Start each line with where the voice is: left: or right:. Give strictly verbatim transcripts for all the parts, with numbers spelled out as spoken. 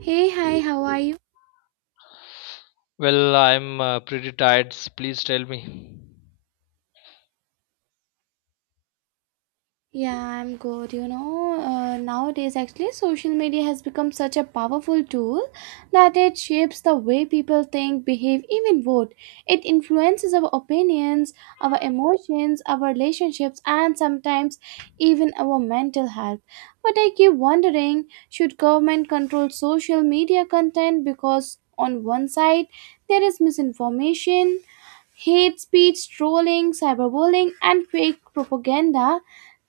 right: Hey, hi, how are you?
left: Well, I'm uh, pretty tired. Please tell me.
right: Yeah, I'm good. You know, uh, nowadays actually social media has become such a powerful tool that it shapes the way people think, behave, even vote. It influences our opinions, our emotions, our relationships, and sometimes even our mental health. But I keep wondering, should government control social media content? Because on one side there is misinformation, hate speech, trolling, cyberbullying, and fake propaganda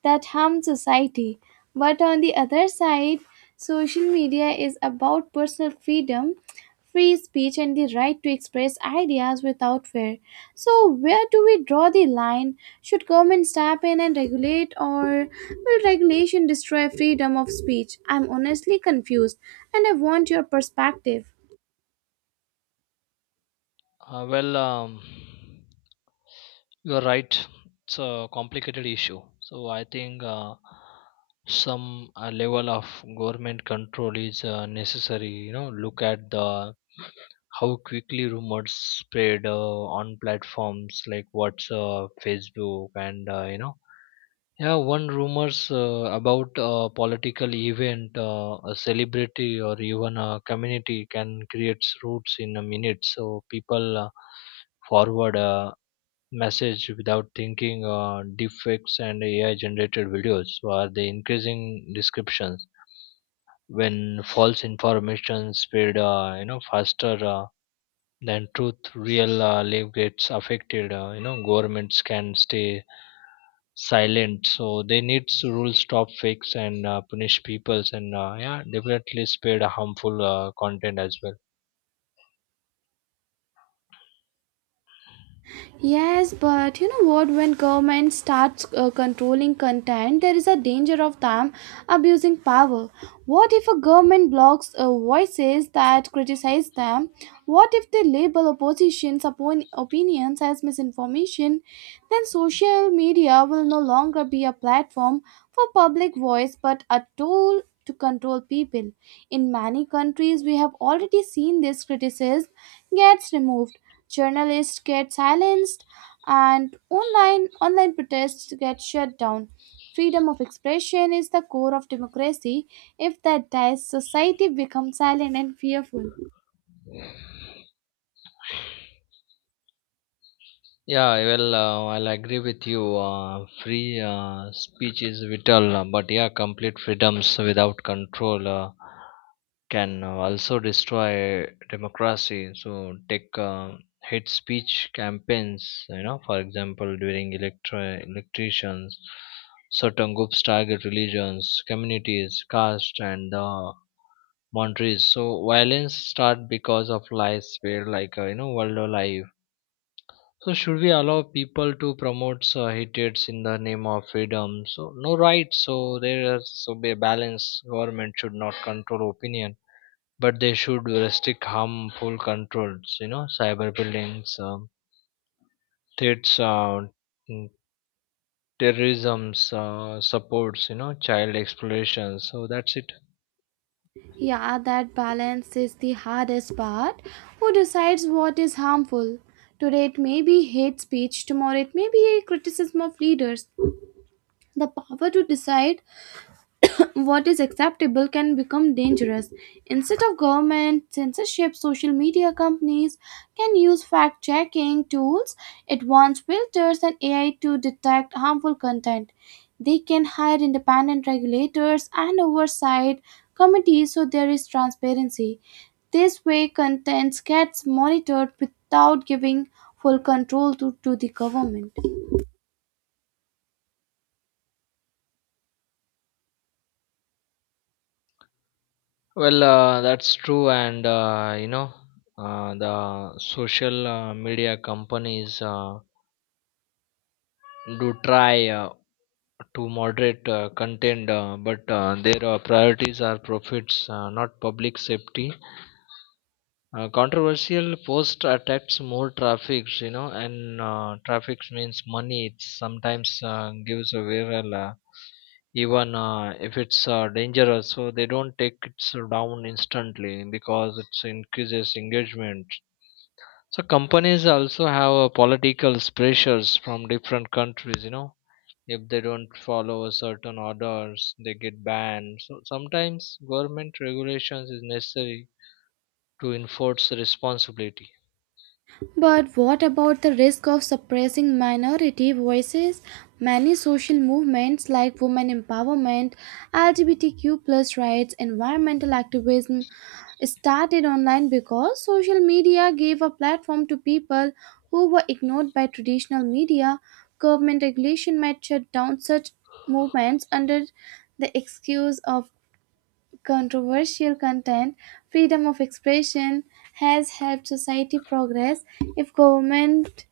right: that harm society. But on the other side, social media is about personal freedom, free speech, and the right to express ideas without fear. So, where do we draw the line? Should government step in and regulate, or will regulation destroy freedom of speech? I'm honestly confused, and I want your perspective.
left: Uh, well, um, you're right. It's a complicated issue. So I think uh, some uh, level of government control is uh, necessary. You know, look at the how quickly rumors spread uh, on platforms like WhatsApp, Facebook, and uh, you know Yeah, one rumors uh, about a political event, uh, a celebrity, or even a community can create roots in a minute. So people uh, forward a message without thinking. Uh, deepfakes and A I-generated videos. So are the increasing descriptions when false information spread, uh, you know, faster uh, than truth. Real uh, life gets affected. Uh, you know, governments can stay silent, so they need to rule stop fix, and uh, punish peoples, and uh, yeah, definitely spread a harmful uh, content as well.
right: Yes, but you know what? When government starts uh, controlling content, there is a danger of them abusing power. What if a government blocks uh, voices that criticize them? What if they label opposition's opon- opinions as misinformation? Then social media will no longer be a platform for public voice but a tool to control people. In many countries, we have already seen this: criticism gets removed, journalists get silenced, and online online protests get shut down. Freedom of expression is the core of democracy. If that dies, society becomes silent and fearful.
left: Yeah, well, uh, I'll agree with you. Uh, free uh, speech is vital, uh, but yeah, complete freedoms without control uh, can uh, also destroy democracy. So take uh, hate speech campaigns, you know, for example, during electri- electricians, certain groups target religions, communities, caste, and uh, boundaries. So violence start because of lies, where like, uh, you know, world life. So should we allow people to promote uh, hatreds in the name of freedom? So no rights. So there is so be a balance. Government should not control opinion, but they should restrict harmful controls, you know, cyberbullying, um, threats, uh, mm, terrorism's uh, supports, you know, child exploration, so that's it.
right: Yeah, that balance is the hardest part. Who decides what is harmful? Today it may be hate speech, tomorrow it may be a criticism of leaders. The power to decide what is acceptable can become dangerous. Instead of government censorship, social media companies can use fact checking tools, advanced filters, and A I to detect harmful content. They can hire independent regulators and oversight committees so there is transparency. This way, content gets monitored without giving full control to, to the government.
left: Well, uh, that's true, and uh, you know uh, the social uh, media companies uh, do try uh, to moderate uh, content, uh, but uh, their uh, priorities are profits, uh, not public safety. Uh, controversial post attracts more traffics, you know, and uh, traffics means money. It sometimes uh, gives a viral, uh, even uh, if it's uh, dangerous. So they don't take it uh, down instantly because it increases engagement. So companies also have uh, political pressures from different countries. You know, if they don't follow certain orders, they get banned. So sometimes government regulations is necessary to enforce responsibility.
right: But what about the risk of suppressing minority voices? Many social movements like women empowerment, L G B T Q plus rights, environmental activism started online because social media gave a platform to people who were ignored by traditional media. Government regulation might shut down such movements under the excuse of controversial content. Freedom of expression has helped society progress. If government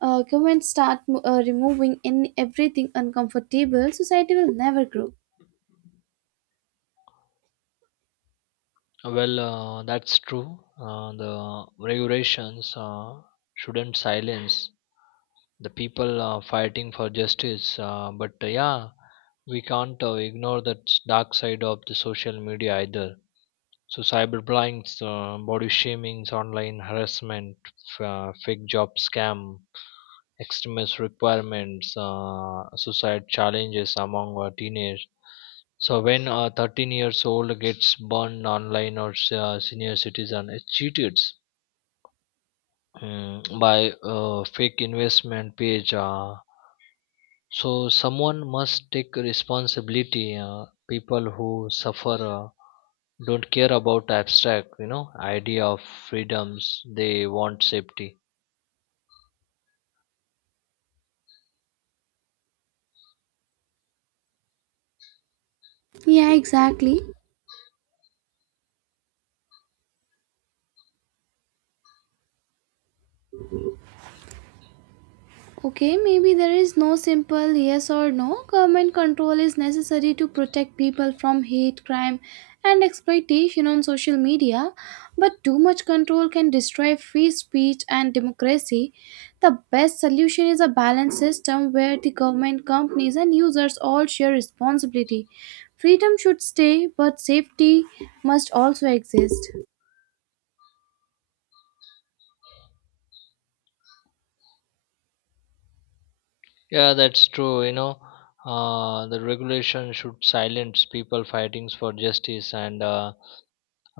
right: uh, government start uh, removing in everything uncomfortable, society will never grow.
left: Well, uh, that's true. Uh, the regulations uh, shouldn't silence the people uh, fighting for justice. Uh, but uh, yeah, we can't uh, ignore that s- dark side of the social media either. So cyberbullying, uh, body shamings, online harassment, f- uh, fake job scam, extremist requirements, uh, suicide challenges among uh, teenagers. So when a thirteen years old gets burned online, or s- uh, senior citizen is cheated, mm, by a fake investment page, uh, so someone must take responsibility. Uh, people who suffer uh, don't care about abstract, you know, idea of freedoms. They want safety.
right: Yeah, exactly. Okay, maybe there is no simple yes or no. Government control is necessary to protect people from hate, crime, and exploitation on social media, but too much control can destroy free speech and democracy. The best solution is a balanced system where the government, companies, and users all share responsibility. Freedom should stay, but safety must also exist.
left: Yeah, that's true. You know, uh, the regulation should silence people fighting for justice and. Uh,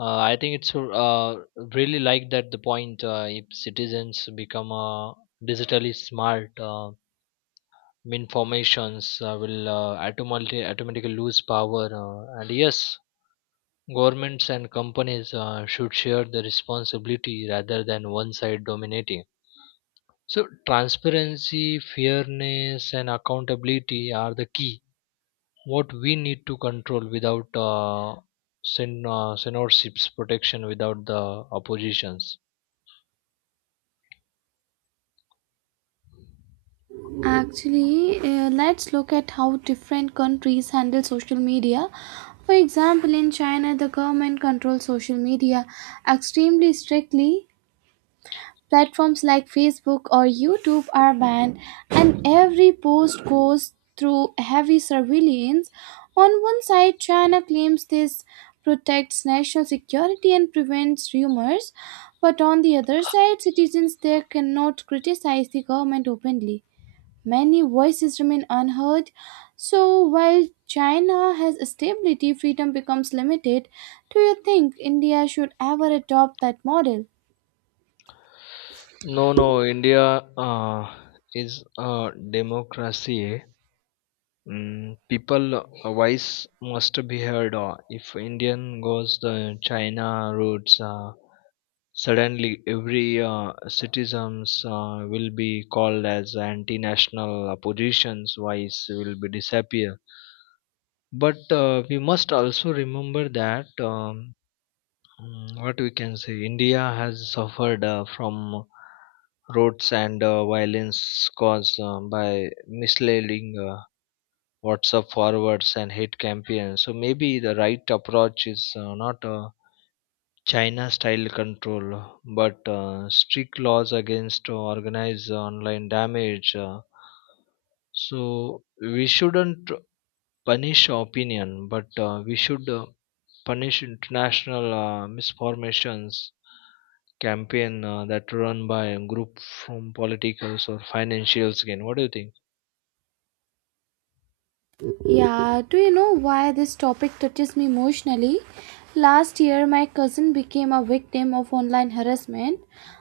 left: Uh, I think it's uh, really like that the point, uh, if citizens become uh, digitally smart, uh, mean uh, will uh, automatically, automatically lose power. Uh, and yes, governments and companies uh, should share the responsibility rather than one side dominating. So transparency, fairness, and accountability are the key. What we need to control without uh, sen- uh, censorships, protection without the oppositions.
right: Actually, uh, let's look at how different countries handle social media. For example, in China, the government controls social media extremely strictly. Platforms like Facebook or YouTube are banned, and every post goes through heavy surveillance. On one side, China claims this protects national security and prevents rumors, but on the other side, citizens there cannot criticize the government openly. Many voices remain unheard. So while China has stability, freedom becomes limited. Do you think India should ever adopt that model?
left: No, no, India uh, is a democracy. Mm, people uh, voice must be heard. uh, If Indian goes the China routes, uh, suddenly every uh, citizens uh, will be called as anti-national, opposition's voice will be disappear. But uh, we must also remember that. Um, Mm, what we can say, india has suffered uh, from riots and uh, violence caused uh, by misleading uh, whatsapp forwards and hate campaigns. So maybe the right approach is uh, not uh, china style control, but uh, strict laws against organized online damage, uh, so we shouldn't punish opinion, but uh, we should uh, punish international uh, misformations campaign uh, that run by a group from politicals or financials gain. What do you think?
right: Yeah, do you know why this topic touches me emotionally? Last year, my cousin became a victim of online harassment.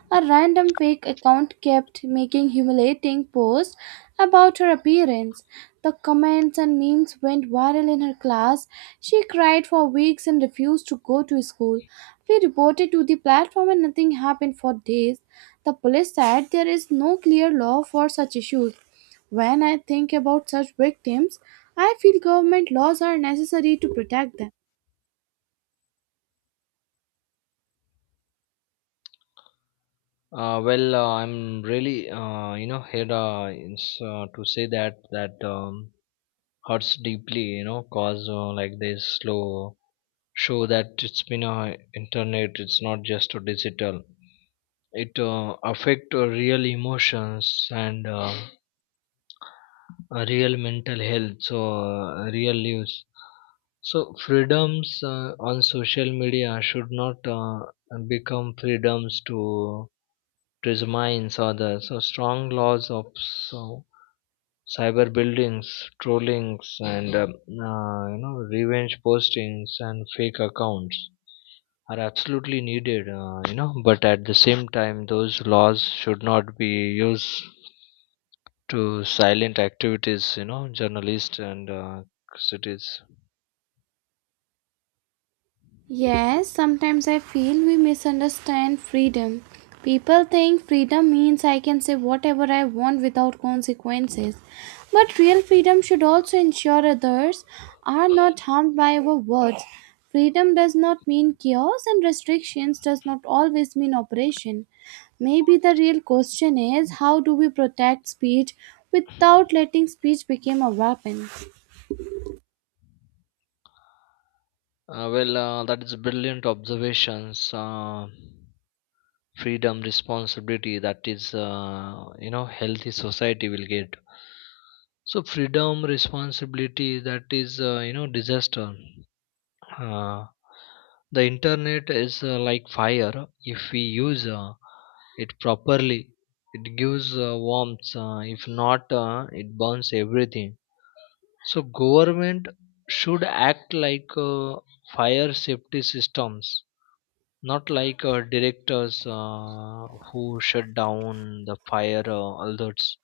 right: A random fake account kept making humiliating posts about her appearance. The comments and memes went viral in her class. She cried for weeks and refused to go to school. We reported to the platform and nothing happened for days. The police said there is no clear law for such issues. When I think about such victims, I feel government laws are necessary to protect them.
left: uh, well uh, I'm really, uh, you know here uh, it's, uh, to say that that um, hurts deeply, you know, cause uh, like they slow show that it's been a internet, it's not just a digital, it uh, affect uh, real emotions and uh, uh, real mental health, so uh, real use. So freedoms uh, on social media should not uh, become freedoms to presumise others. So strong laws of, so cyber buildings, trollings, and, um, uh, you know, revenge postings and fake accounts are absolutely needed, uh, you know, but at the same time those laws should not be used to silent activities, you know, journalists, and uh, cities.
right: Yes, sometimes I feel we misunderstand freedom. People think freedom means I can say whatever I want without consequences. But real freedom should also ensure others are not harmed by our words. Freedom does not mean chaos, and restrictions does not always mean oppression. Maybe the real question is, how do we protect speech without letting speech become a weapon?
left: Uh, well, uh, that is brilliant observations. Uh, freedom, responsibility, that is, uh, you know, healthy society will get. So freedom, responsibility, that is, uh, you know, disaster. Uh, the internet is uh, like fire. If we use uh, it properly, it gives uh, warmth. Uh, if not, uh, it burns everything. So government should act like uh, fire safety systems, not like uh, directors uh, who shut down the fire uh, alerts.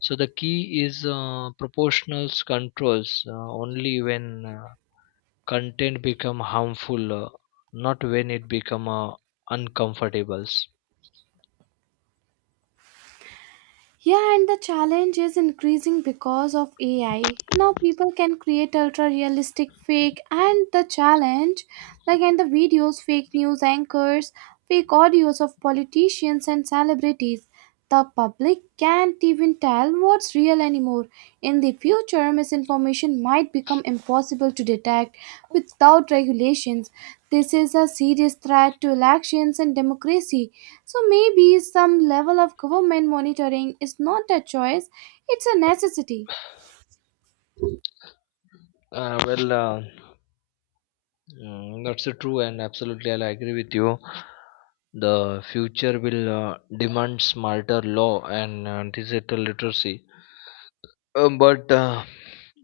left: So the key is uh, proportional controls uh, only when uh, content become harmful, uh, not when it become uh, uncomfortable.
right: Yeah, and the challenge is increasing because of A I. Now people can create ultra realistic fake and the challenge like and the videos, fake news anchors, fake audios of politicians and celebrities. The public can't even tell what's real anymore. In the future, misinformation might become impossible to detect without regulations. This is a serious threat to elections and democracy. So maybe some level of government monitoring is not a choice, it's a necessity.
left: Uh, well, uh, Mm, that's so true, and absolutely, I'll agree with you. The future will uh, demand smarter law and uh, digital literacy. Uh, but uh,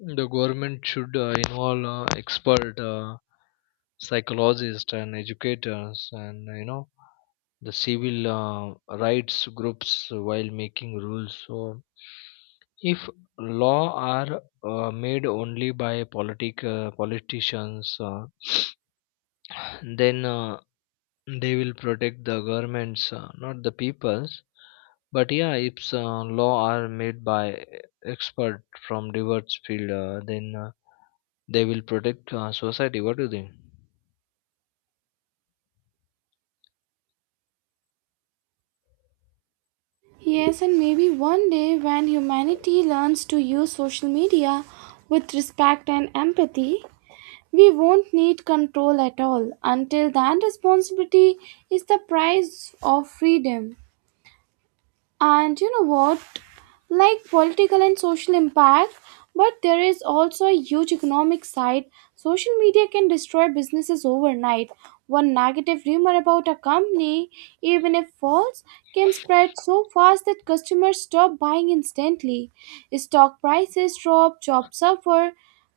left: the government should uh, involve uh, expert uh, psychologists and educators, and, you know, the civil uh, rights groups while making rules. So if law are uh, made only by politic uh, politicians, uh, then uh, they will protect the governments, uh, not the peoples. But yeah, if uh, law are made by expert from diverse field, uh, then uh, they will protect uh, society. What do you think?
right: Yes, and maybe one day when humanity learns to use social media with respect and empathy, we won't need control at all. Until then, responsibility is the price of freedom. And you know what? Like political and social impact, but there is also a huge economic side. Social media can destroy businesses overnight. One negative rumor about a company, even if false, can spread so fast that customers stop buying instantly. Stock prices drop, jobs suffer.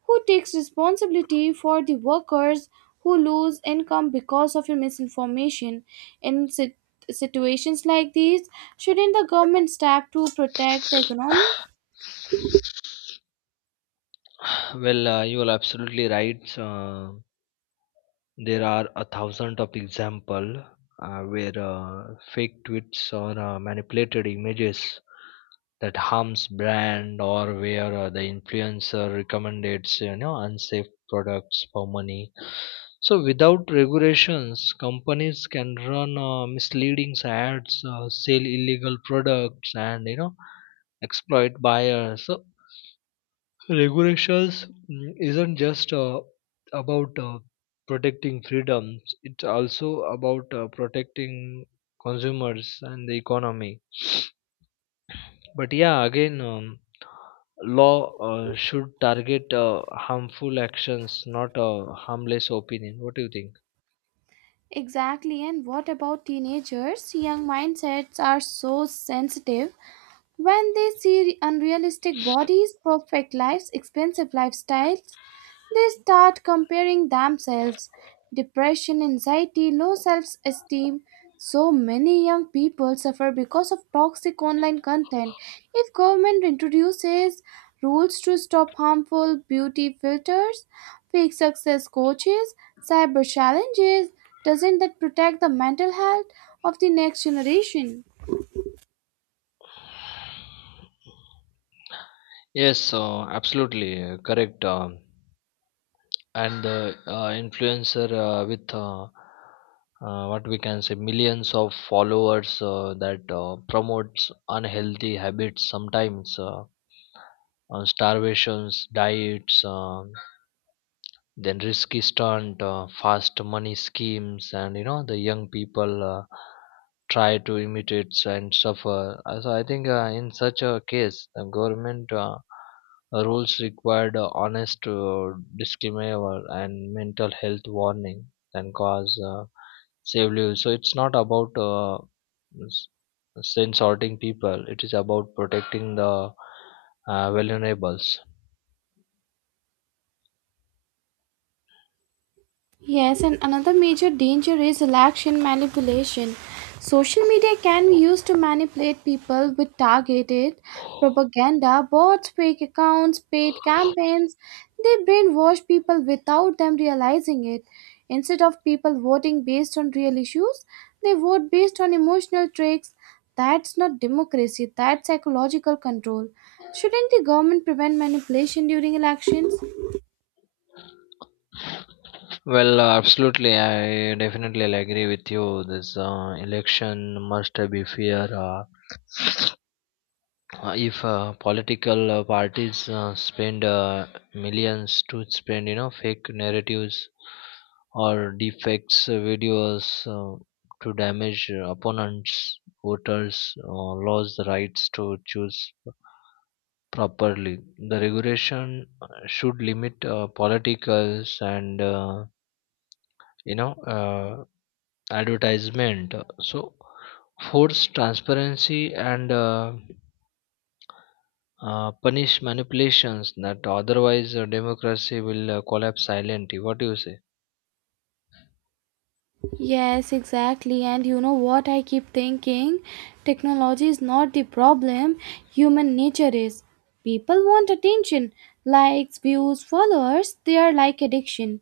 right: Who takes responsibility for the workers who lose income because of your misinformation? In sit- situations like these, shouldn't the government step to protect the economy?
left: Well, uh, you are absolutely right. uh, There are a thousand of example uh, where uh, fake tweets or uh, manipulated images that harms brand, or where uh, the influencer recommends, you know, unsafe products for money. So without regulations, companies can run uh, misleading ads, uh, sell illegal products, and, you know, exploit buyers. So regulations mm, isn't just uh, about uh, protecting freedoms, it's also about uh, protecting consumers and the economy. But yeah, again, um, law uh, should target uh, harmful actions, not uh, harmless opinion. What do you think?
right: Exactly, and what about teenagers? Young mindsets are so sensitive. When they see unrealistic bodies, perfect lives, expensive lifestyles, they start comparing themselves. Depression, anxiety, low self esteem. So many young people suffer because of toxic online content. If government introduces rules to stop harmful beauty filters, fake success coaches, cyber challenges, doesn't that protect the mental health of the next generation?
left: Yes, uh, absolutely uh, correct. Um and the uh, influencer uh, with uh, uh, what we can say millions of followers uh, that uh, promotes unhealthy habits, sometimes uh, on starvations diets, um then risky stunt, uh, fast money schemes, and, you know, the young people uh, try to imitate and suffer. Uh, so I think uh, in such a case the government uh, rules required uh, honest uh, disclaimer and mental health warning, and cause uh, save lives. So it's not about uh, s- censoring people, it is about protecting the uh, vulnerables.
right: Yes, and another major danger is election manipulation. Social media can be used to manipulate people with targeted propaganda, bots, fake accounts, paid campaigns. They brainwash people without them realizing it. Instead of people voting based on real issues, they vote based on emotional tricks. That's not democracy, that's psychological control. Shouldn't the government prevent manipulation during elections?
left: Well, uh, absolutely. I definitely agree with you. This uh, election must be fair. Uh, uh, if uh, political uh, parties uh, spend uh, millions to spend, you know, fake narratives or defects uh, videos uh, to damage opponents, voters uh, lose the rights to choose properly. The regulation uh, should limit uh, politicals and, uh, you know. Uh, advertisement, so force transparency and uh, uh, punish manipulations, that otherwise uh, democracy will uh, collapse silently. What do you say?
right: Yes, exactly. And you know what I keep thinking? Technology is not the problem, human nature is. People want attention, likes, views, followers. They are like addiction.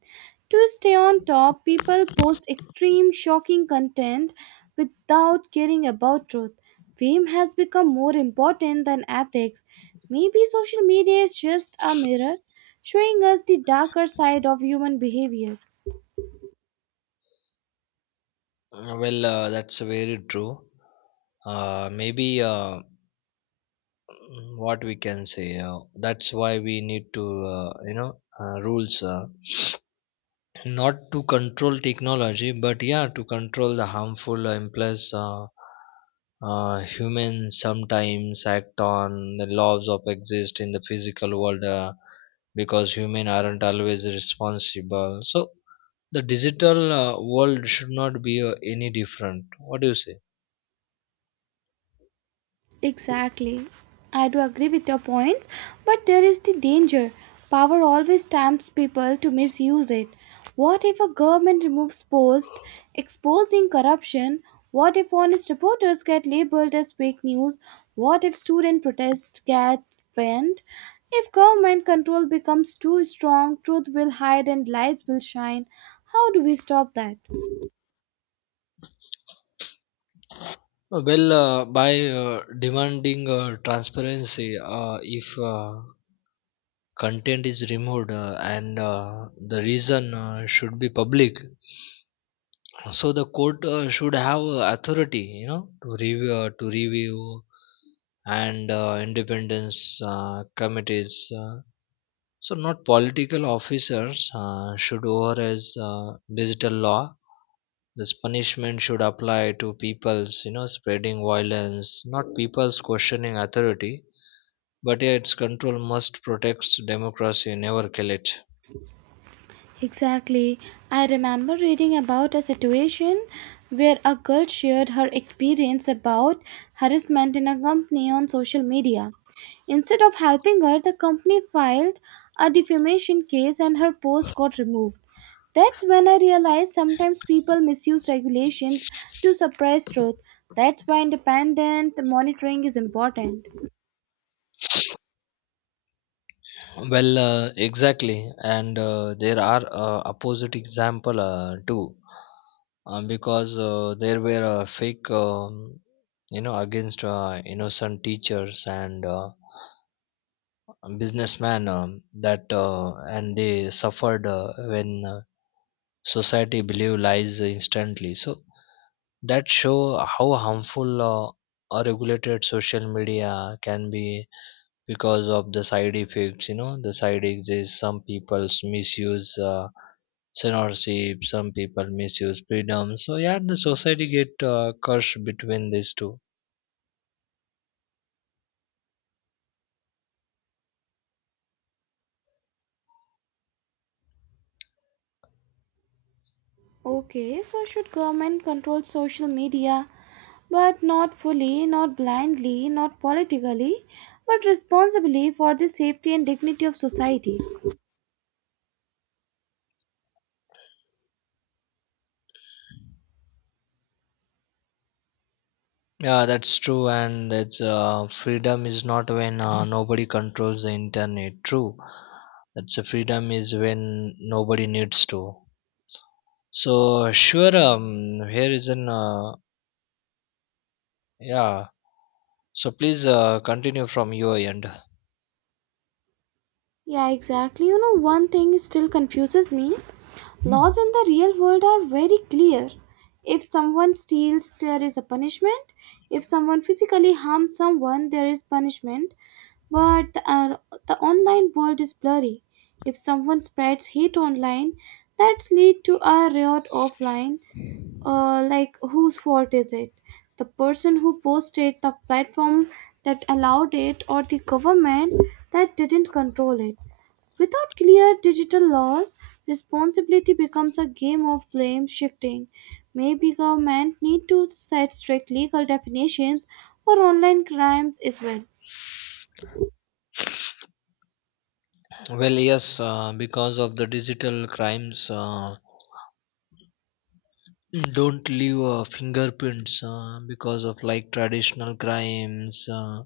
right: To stay on top, people post extreme, shocking content without caring about truth. Fame has become more important than ethics. Maybe social media is just a mirror showing us the darker side of human behavior.
left: Uh, well uh, that's very true. uh, maybe uh, mm, what we can say, uh, that's why we need to, uh, you know uh, rules, uh, not to control technology, but yeah, to control the harmful impulse. Uh, uh, humans sometimes act on the laws of exist in the physical world, uh, because humans aren't always responsible. So the digital uh, world should not be uh, any different. What do you say?
right: Exactly. I do agree with your points, but there is the danger. Power always tempts people to misuse it. What if a government removes posts exposing corruption? What if honest reporters get labeled as fake news? What if student protests get banned? If government control becomes too strong, truth will hide and lies will shine. How do we stop that?
left: Uh, Well, uh, by uh, demanding uh, transparency, uh, if uh, content is removed, uh, and uh, the reason uh, should be public. So the court uh, should have uh, authority, you know, to review, uh, to review, and uh, independence uh, committees. Uh, so not political officers uh, should over as uh, digital law. This punishment should apply to people's, you know, spreading violence, not people's questioning authority. But yeah, its control must protect democracy, never kill it.
right: Exactly. I remember reading about a situation where a girl shared her experience about harassment in a company on social media. Instead of helping her, the company filed a defamation case and her post got removed. That's when I realized sometimes people misuse regulations to suppress truth. That's why independent monitoring is important.
left: Well, uh, exactly, and uh, there are uh, opposite example uh, too, um, because uh, there were uh, fake, um, you know, against uh, innocent teachers and uh, businessmen, um, that, uh, and they suffered uh, when uh, society believed lies instantly. So that show how harmful uh, a regulated social media can be, because of the side effects, you know, the side exists. Some people misuse uh, censorship, some people misuse freedom. So yeah, the society get uh, cursed between these two.
right: Okay, so should government control social media? But not fully, not blindly, not politically, but responsibly, for the safety and dignity of society.
left: Yeah, that's true, and that's, uh, freedom is not when uh, nobody controls the internet. True, that's a freedom is when nobody needs to. So sure, um here is an uh, yeah, so please uh, continue from your end.
right: Yeah, exactly. You know, one thing still confuses me: laws in the real world are very clear. If someone steals, there is a punishment. If someone physically harms someone, there is punishment. But the, uh, the online world is blurry. If someone spreads hate online, that lead to a riot offline. Uh, like, whose fault is it? The person who posted, the platform that allowed it, or the government that didn't control it? Without clear digital laws, responsibility becomes a game of blame shifting. Maybe government need to set strict legal definitions for online crimes as well.
left: Well, yes, uh, because of the digital crimes, uh, don't leave uh, fingerprints uh, because of like traditional crimes. Uh,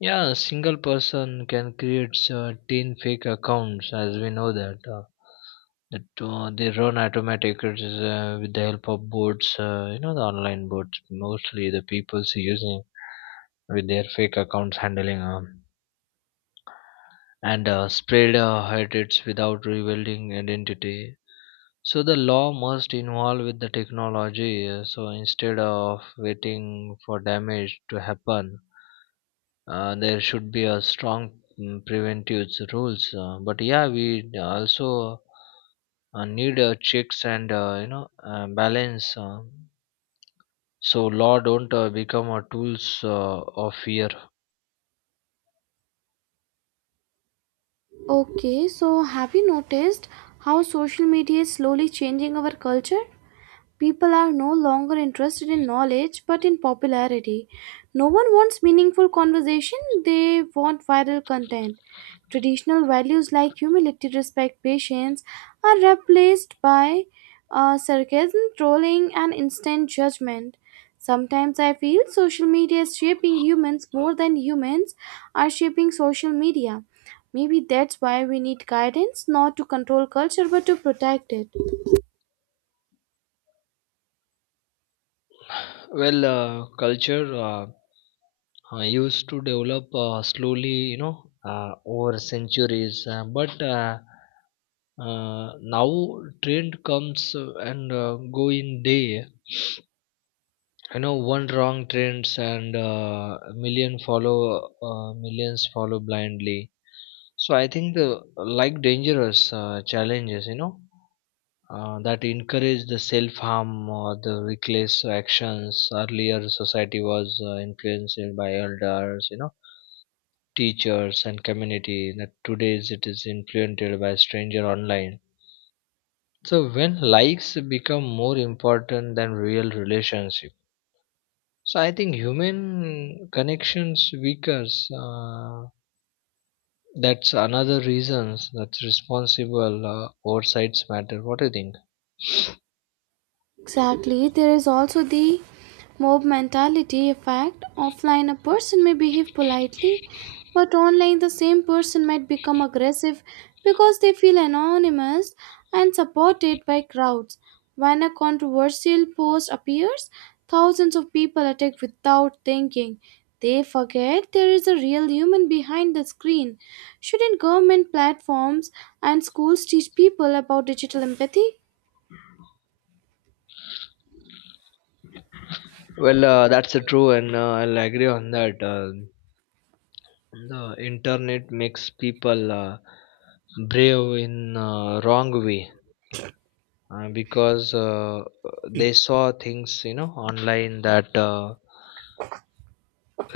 left: Yeah, a single person can create uh, ten fake accounts, as we know that. Uh, that uh, they run automatic it is, uh, with the help of bots, uh, you know, the online bots, mostly the people's using with their fake accounts handling, um, and uh, spread uh, hatred without revealing identity. So the law must involve with the technology. uh, So instead of waiting for damage to happen, uh, there should be a strong mm, preventive rules. Uh, but yeah, we also uh, need uh, checks and, uh, you know uh, balance. Uh, so law don't uh, become a tools uh, of fear.
right: Okay, so have you noticed how social media is slowly changing our culture? People are no longer interested in knowledge but in popularity. No one wants meaningful conversation, they want viral content. Traditional values like humility, respect, patience are replaced by uh, sarcasm, trolling, and instant judgment. Sometimes I feel social media is shaping humans more than humans are shaping social media. Maybe that's why we need guidance, not to control culture but to protect it.
left: Well, uh, culture, uh, uh, used to develop uh, slowly, you know, uh, over centuries, uh, but. Uh, uh, now trend comes uh, and uh, go in day. You know, one wrong trends and uh, a million follow uh, millions follow blindly. So I think the like dangerous uh, challenges, you know, uh, that encourage the self harm or the reckless actions. Earlier society was uh, influenced by elders, you know, teachers and community, that today's it is influenced by stranger online. So when likes become more important than real relationship, so I think human connections weakens. Uh, that's another reasons that's responsible uh, oversights matter. What do you think?
right: Exactly. There is also the mob mentality effect. Offline, a person may behave politely, but online, the same person might become aggressive because they feel anonymous and supported by crowds. When a controversial post appears, thousands of people attack without thinking. They forget there is a real human behind the screen. Shouldn't government, platforms, and schools teach people about digital empathy?
left: Well, uh, that's uh, true, and uh, I'll agree on that. Uh, the internet makes people uh, brave in uh, wrong way, uh, because uh, they saw things, you know, online that. Uh,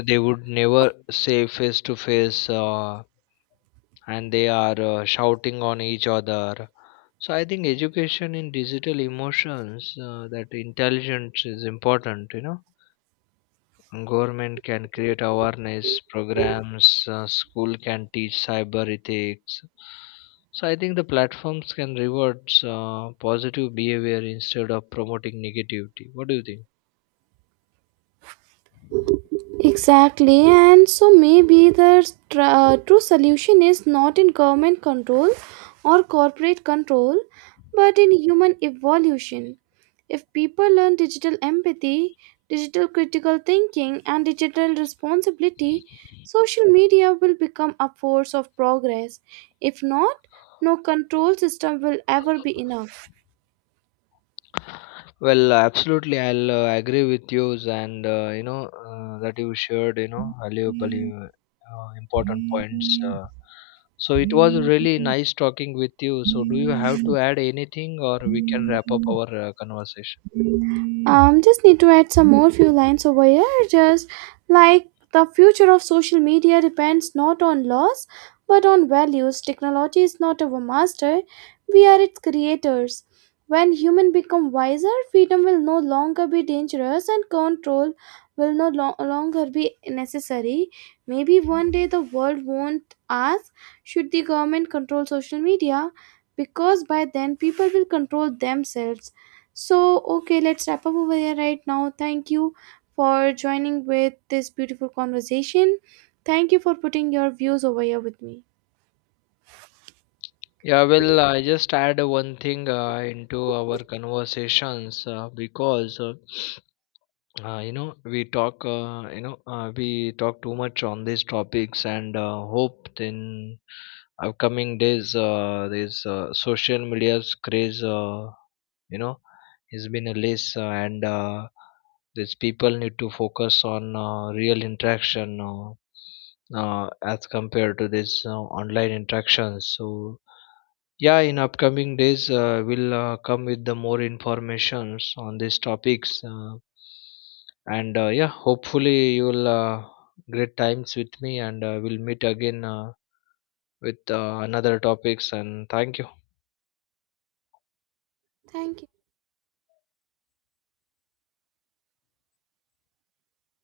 left: They would never say face to face, uh, and they are uh, shouting on each other. So I think education in digital emotions, uh, that intelligence is important. You know, government can create awareness programs, uh, school can teach cyber ethics. So I think the platforms can reward uh, positive behavior instead of promoting negativity. What do you think?
right: Exactly, and so maybe the tr- uh, true solution is not in government control or corporate control, but in human evolution. If people learn digital empathy, digital critical thinking, and digital responsibility, social media will become a force of progress. If not, no control system will ever be enough.
left: Well, uh, absolutely, I'll uh, agree with you, and uh, you know uh, that you shared, you know, valuable, uh, uh, important points. Uh, so it was really nice talking with you. So do you have to add anything, or we can wrap up our uh, conversation?
right: Um, just need to add some more few lines over here, just like, the future of social media depends not on laws but on values. Technology is not our master, we are its creators. When humans become wiser, freedom will no longer be dangerous and control will no lo- longer be necessary. Maybe one day the world won't ask, should the government control social media, because by then people will control themselves. So, okay, let's wrap up over here right now. Thank you for joining with this beautiful conversation. Thank you for putting your views over here with me.
left: Yeah, well, I just add one thing uh, into our conversations uh, because uh, Uh, you know, we talk, uh, you know, uh, we talk too much on these topics, and uh, hope in upcoming days, uh, this uh, social media's craze, uh, you know, has been a less, uh, and uh, these people need to focus on uh, real interaction, uh, uh, as compared to this uh, online interaction. So yeah, in upcoming days, uh, we'll uh, come with the more informations on these topics. Uh, and uh, yeah, hopefully you'll uh, great times with me, and uh, we'll meet again uh, with uh, another topics. And thank you.
right: Thank you.